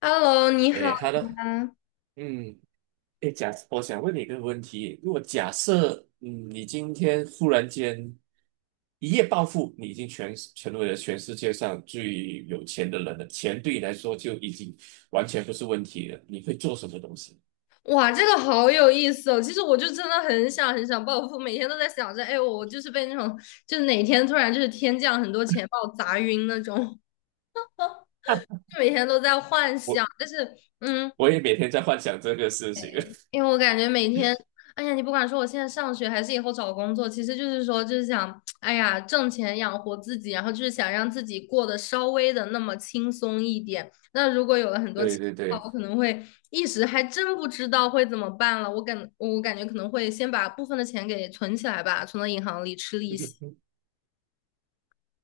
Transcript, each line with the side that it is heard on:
left: Hello，你好
right: 诶，好的。
left: 啊！
right: 嗯。哎，我想问你一个问题。如果假设，你今天忽然间一夜暴富，你已经全成为了全世界上最有钱的人了，钱对你来说就已经完全不是问题了，你会做什么东西？
left: 哇，这个好有意思哦。其实我就真的很想很想暴富，每天都在想着，哎，我就是被那种，就是哪天突然就是天降很多钱把我砸晕那种，就每天都在幻想。
right: 我
left: 但是，嗯，
right: 我也每天在幻想这个事情。
left: 因为我感觉每天，哎呀，你不管说我现在上学还是以后找工作，其实就是说，就是想，哎呀，挣钱养活自己，然后就是想让自己过得稍微的那么轻松一点。那如果有了很 多
right: 对
left: 钱的
right: 对
left: 话，
right: 对。
left: 我可能会一时还真不知道会怎么办了。我感觉可能会先把部分的钱给存起来吧，存到银行里吃利息。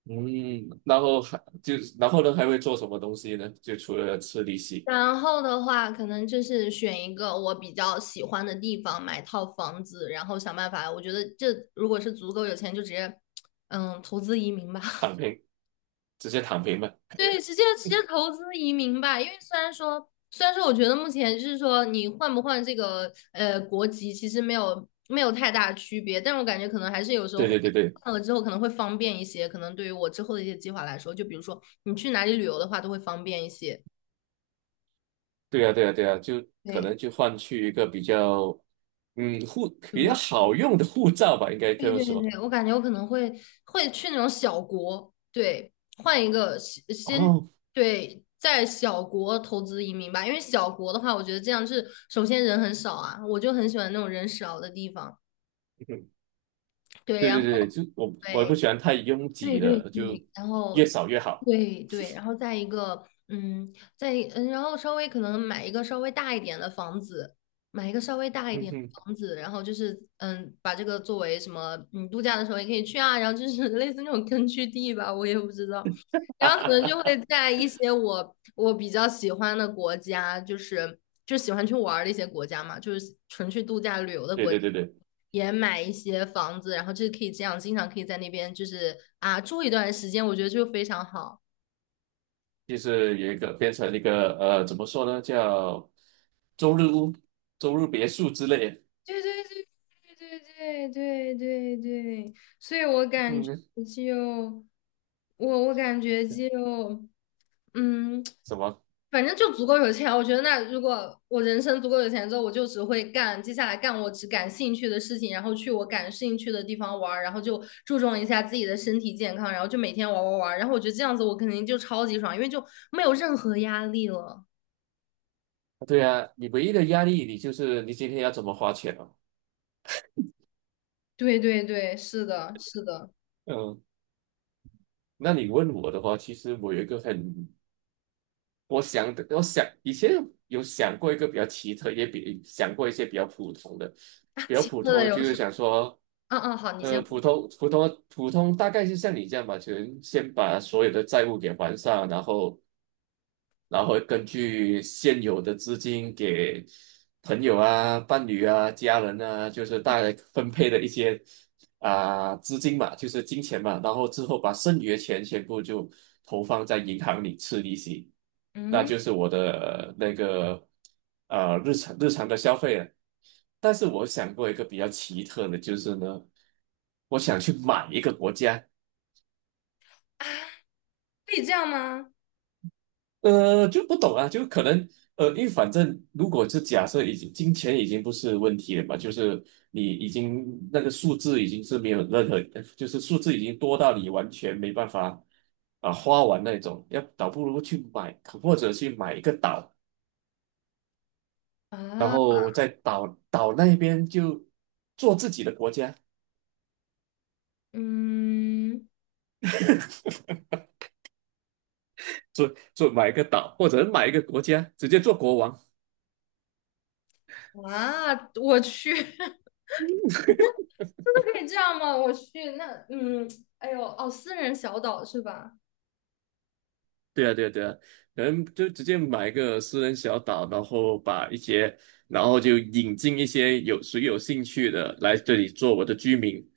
right: 嗯。然后还就然后呢还会做什么东西呢？就除了吃利息。
left: 然后的话，可能就是选一个我比较喜欢的地方买套房子，然后想办法。我觉得这如果是足够有钱，就直接，投资移民吧。
right: 躺 平，直接躺平嘛。
left: 对，直接投资移民吧。因为虽然说，我觉得目前就是说你换不换这个国籍，其实没有太大区别，但我感觉可能还是有时候
right: 对对对对。
left: 换了之后可能会方便一些。可能对于我之后的一些计划来说，就比如说你去哪里旅游的话，都会方便一些。
right: 对呀，对呀，对呀，就可
left: 对，
right: 能就换去一个比较，嗯，护比较
left: 对。
right: 好用的护照吧，应该
left: 对
right: 这么
left: 对对
right: 说。
left: 对，我感觉我可能会去那种小国，对，换一个先先
right: 哦。
left: 对，在小国投资移民吧，因为小国的话，我觉得这样是首先人很少啊，我就很喜欢那种人少的地方，
right: 嗯，
left: 对，
right: 对
left: 然
right: 对
left: 后
right: 对，就我
left: 对，
right: 不喜欢太拥
left: 对
right: 挤
left: 对
right: 的，就
left: 对，然后
right: 越少越好。
left: 对对，然后再一个，嗯，再一嗯，然后稍微可能买一个稍微大一点的房子，买一个稍微大一
right: 嗯
left: 点的
right: 哼。
left: 房子，然后就是把这个作为什么，度假的时候也可以去啊，然后就是 类似那种根据地吧，我也不知道。
right: 哈哈
left: 然后可能
right: 哈
left: 就会
right: 哈。
left: 在一些我比较喜欢的国家，就喜欢去玩儿的一些国家嘛，就是纯去度假旅游的
right: 对
left: 国家，
right: 对对对。
left: 也买一些房子，然后就是可以这样，经常可以在那边就是啊住一段时间，我觉得就非常好。
right: 就是有一个变成一个怎么说呢，叫周日屋、周日别墅之类的。
left: 对对对对对对对对，所以我感觉
right: 嗯，
left: 就我我感觉就 嗯，
right: 什么？
left: 反正就足够有钱。我觉得那如果我人生足够有钱之后，我就只会干接下来干我只感兴趣的事情，然后去我感兴趣的地方玩儿然后就注重一下自己的身体健康，然后就每天玩玩玩儿然后我觉得这样子我肯定就超级爽，因为就没有任何压力了。
right: 对啊，你唯一的压力，你就是你今天要怎么花钱啊？
left: 对对对，是的，是的。
right: 嗯，那你问我的话，其实我有一个很，我想的，我想以前有想过一个比较奇特，也想过一些比较普通的。
left: 啊，
right: 比较
left: 其
right: 普
left: 次
right: 通
left: 的
right: 的
left: 游
right: 就
left: 戏。
right: 是想说，
left: 嗯嗯，好，你先。
right: 普通大概是像你这样吧，就是先把所有的债务给还上，然后根据现有的资金给朋友啊、伴侣啊、家人啊，就是大概分配的一些啊、资金嘛，就是金钱嘛，然后之后把剩余的钱全部就投放在银行里吃利息。那
left: 嗯，
right: 就是我的那个日常的消费了。但是我想过一个比较奇特的，就是呢，我想去买一个国家。
left: 可以这样吗？
right: 就不懂啊，就可能，因为反正如果是假设已经金钱已经不是问题了嘛，就是你已经那个数字已经是没有任何，就是数字已经多到你完全没办法啊、花完那种，要倒不如去买，或者去买一个岛，然
left: 啊，
right: 后在岛那边就做自己的国家。
left: 嗯，
right: 做买一个岛，或者买一个国家，直接做国王。
left: 啊，我去，真的可以这样吗？我去，那嗯，哎呦，哦，私人小岛是吧？
right: 对啊，对啊，对啊，可能就直接买一个私人小岛，然后把一些，然后就引进一些有谁有兴趣的来这里做我的居民，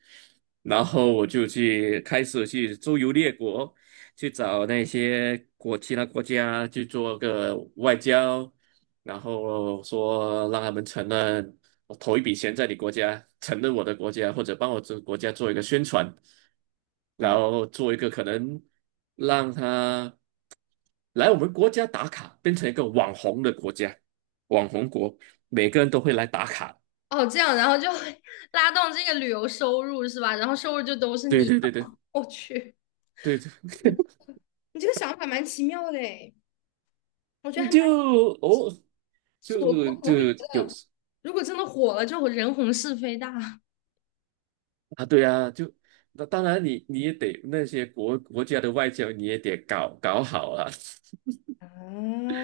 right: 然后我就开始去周游列国，去找那些其他国家去做个外交，然后说让他们承认我投一笔钱在你国家，承认我的国家，或者帮我这个国家做一个宣传，然
left: 啊，
right: 后做一个可能让他来我们国家打卡，变成一个网红的国家，网红国，每个人都会来打卡。
left: 哦，这样，然后就 拉动这个旅游收入是吧？然后收入就都是
right: 对
left: 你的。
right: 对对对
left: 我去，
right: 对
left: 你
right: 对。
left: 你这个想法蛮奇妙的诶，我觉得还 蛮，
right: 就哦，
left: 我
right: 就
left: 可能会觉
right: 就有
left: 得，如果真的火了，就人红是非大。
right: 啊，对啊，就那当然你也得那些国家的外交你也得搞好啊。
left: 啊，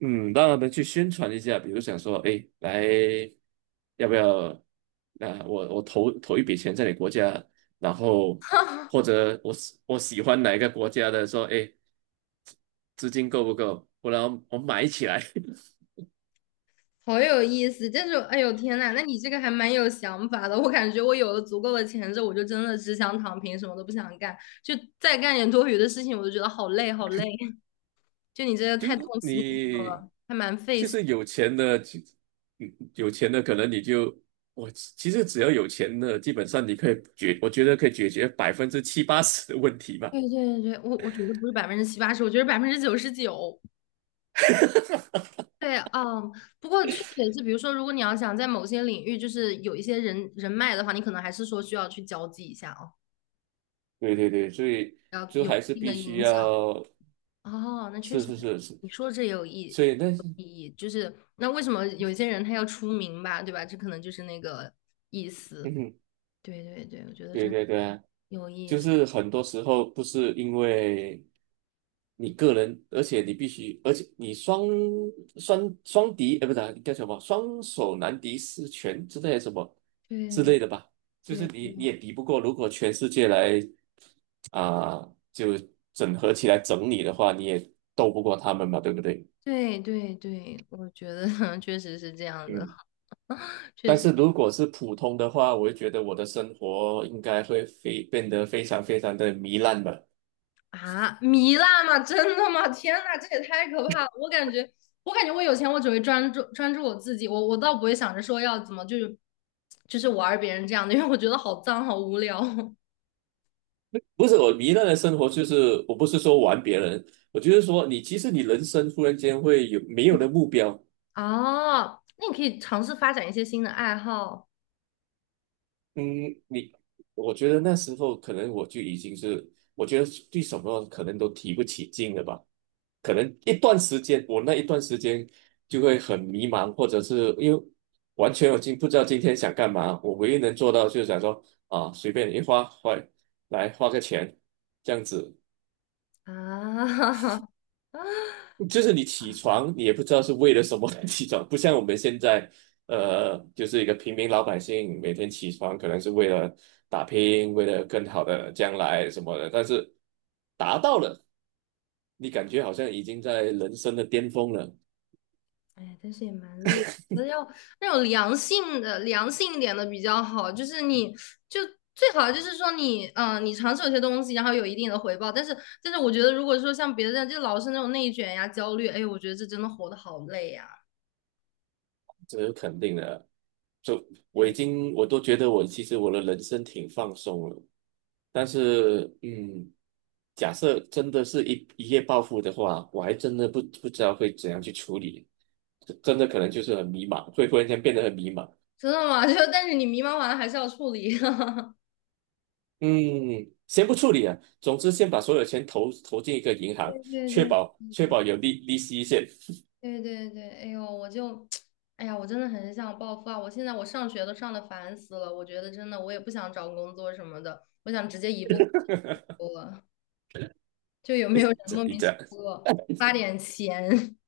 right: 嗯，让他们去宣传一下，比如想说，哎，来，要不要？啊，我投一笔钱在你国家，然后或者我喜欢哪一个国家的，说，哎，资金够不够？不然我买起来。
left: 好有意思，但是哎呦天呐，那你这个还蛮有想法的。我感觉我有了足够的钱之后，我就真的只想躺平，什么都不想干，就再干点多余的事情，我就觉得好累好累。就你这个
right: 就
left: 太动心思
right: 你
left: 了，还蛮费
right: 就
left: 心。
right: 是有钱的，就有钱的可能你就，我其实只要有钱的，基本上你可以解，我觉得可以解决70%-80%的问题吧。
left: 对对对，我觉得不是百分之七八十，我觉得99%。对，不过确实也是，比如说，如果你要想在某些领域就是有一些人脉的话，你可能还是说需要去交际一下哦，
right: 对对对，所以
left: 要
right: 就
left: 有一
right: 还是
left: 定的
right: 必须
left: 影响。
right: 要，
left: 哦，那确
right: 是
left: 实，
right: 是是是，
left: 你说这
right: 所以那是。
left: 有意 义，就是那为什么有些人他要出名吧，对吧？这可能就是那个意思。
right: 嗯哼，
left: 对对对，我觉得
right: 对
left: 真
right: 对对啊，
left: 有意
right: 就
left: 思。
right: 是很多时候不是因为你个人，而且你必须，而且你双敌，不是啊叫什么，双手难敌四拳之类的什么之
left: 对
right: 类的吧，就是你也敌不过，如果全世界来啊、就整合起来整你的话，你也斗不过他们嘛，对不对？
left: 对对对对，我觉得 确实是这样的，
right: 嗯。
left: 确
right: 但
left: 实
right: 是如果是普通的话，我会觉得我的生活应该会非变得非常非常的糜烂吧。
left: 啊，糜烂吗？真的吗？天呐，这也太可怕了！我感觉，我感觉我有钱，我只会专注我自己，我倒不会想着说要怎么就是玩别人这样的，因为我觉得好脏，好无聊。
right: 不是我糜烂的生活，就是我不是说玩别人，我就是说你其实你人生突然间没有了目标。
left: 哦，那你可以尝试发展一些新的爱好
right: 嗯，你，我觉得那时候可能我就已经是，我觉得对什么可能都提不起劲了吧。可能一段时间，我那一段时间就会很迷茫，或者是因为完全不知道今天想干嘛。我唯一能做到就是想说啊，随便一花花来花个钱，这样子
left: 啊。啊！
right: 就是你起床，你也不知道是为了什么而起床。不像我们现在，就是一个平民老百姓，每天起床可能是为了打拼，为了更好的将来什么的。但是达到了，你感觉好像已经在人生的巅峰了。
left: 哎，但是也蛮累的，我觉得要那种良性的、良性一点的比较好。就是你就最好就是说你，你尝试有些东西，然后有一定的回报。但是，我觉得如果说像别的这样，就老是那种内卷呀、焦虑，哎，我觉得这真的活得好累呀。
right: 就我已
left: 哎，
right: 经我都觉得，我其实我的人生挺放松了。但是，假设真的是一夜暴富的话，我还真的不知道会怎样去处理，真的可能就是很迷茫，会忽然间变得很迷茫。
left: 真的吗？就但是你迷茫完了还是要处理。
right: 嗯，先不处理啊，总之先把所有钱投进一个银
left: 对
right: 行，
left: 对
right: 确
left: 对。是
right: 保
left: 这
right: 确
left: 样
right: 保有利息先。
left: 对对对，哎呦，我就，哎呀，我真的很想暴富啊！我现在我上学都上的烦死了，我觉得真的我也不想找工作什么的，我想直接一步我就有没有人 莫名
right: 这
left: 其
right: 样
left: 妙发点钱？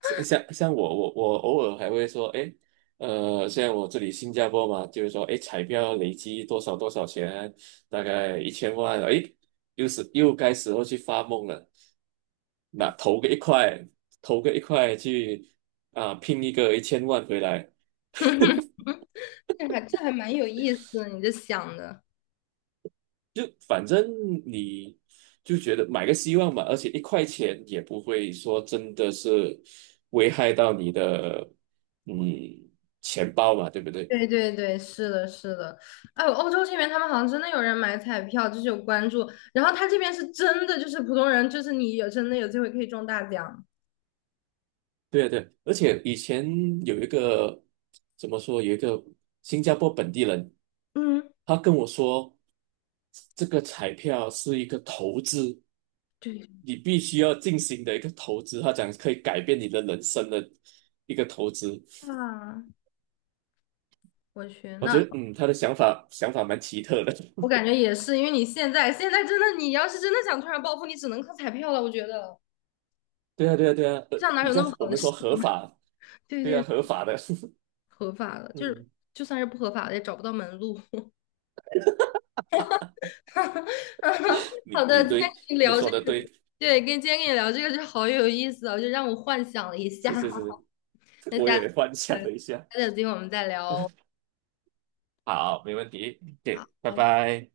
right: 像我偶尔还会说，哎，像我这里新加坡嘛，就是说，哎，彩票累积多少多少钱，大概一千万。哎，又该时候去发梦了，那投个一块去啊、拼一个一千万回来。
left: 这还蛮有意思的，你这想的。
right: 就反正你就觉得买个希望嘛，而且1块钱也不会说真的是危害到你的嗯钱包嘛，对不对？
left: 对对对，是的，是的。哎，欧洲这边他们好像真的有人买彩票，就是有关注，然后他这边是真的，就是普通人，就是你有真的有机会可以中大奖。
right: 对啊对啊，而且以前有一个怎么说，有一个新加坡本地人，
left: 嗯，
right: 他跟我说，这个彩票是一个投资，
left: 对
right: 你必须要进行的一个投资，他讲可以改变你的人生的一个投资。
left: 啊，我去，
right: 我觉
left: 那。
right: 得，他的想法蛮奇特的。
left: 我感觉也是，因为你现在真的，你要是真的想突然暴富，你只能靠彩票了。我觉得
right: 对啊，对啊，对啊，
left: 世上哪
right: 比
left: 有那
right: 较
left: 么
right: 我
left: 好的
right: 们说
left: 事？
right: 合法，
left: 对
right: 对啊，
left: 对，
right: 合法的。
left: 合法的，就是
right: 嗯，
left: 就算是不合法的，也找不到门路。好
right: 你你
left: 的，今天
right: 对
left: 跟你
right: 你
left: 聊这
right: 说的
left: 个，
right: 对，
left: 对，跟今天跟你聊这个就好有意思啊，就让我幻想了一下。
right: 是是是，
left: 那
right: 我
left: 下次，
right: 也幻想
left: 对，下
right: 了一下。
left: 次有机会我们再聊哦。
right: 好，没问题
left: 好，
right: 对，拜
left: 拜拜。
right: 拜。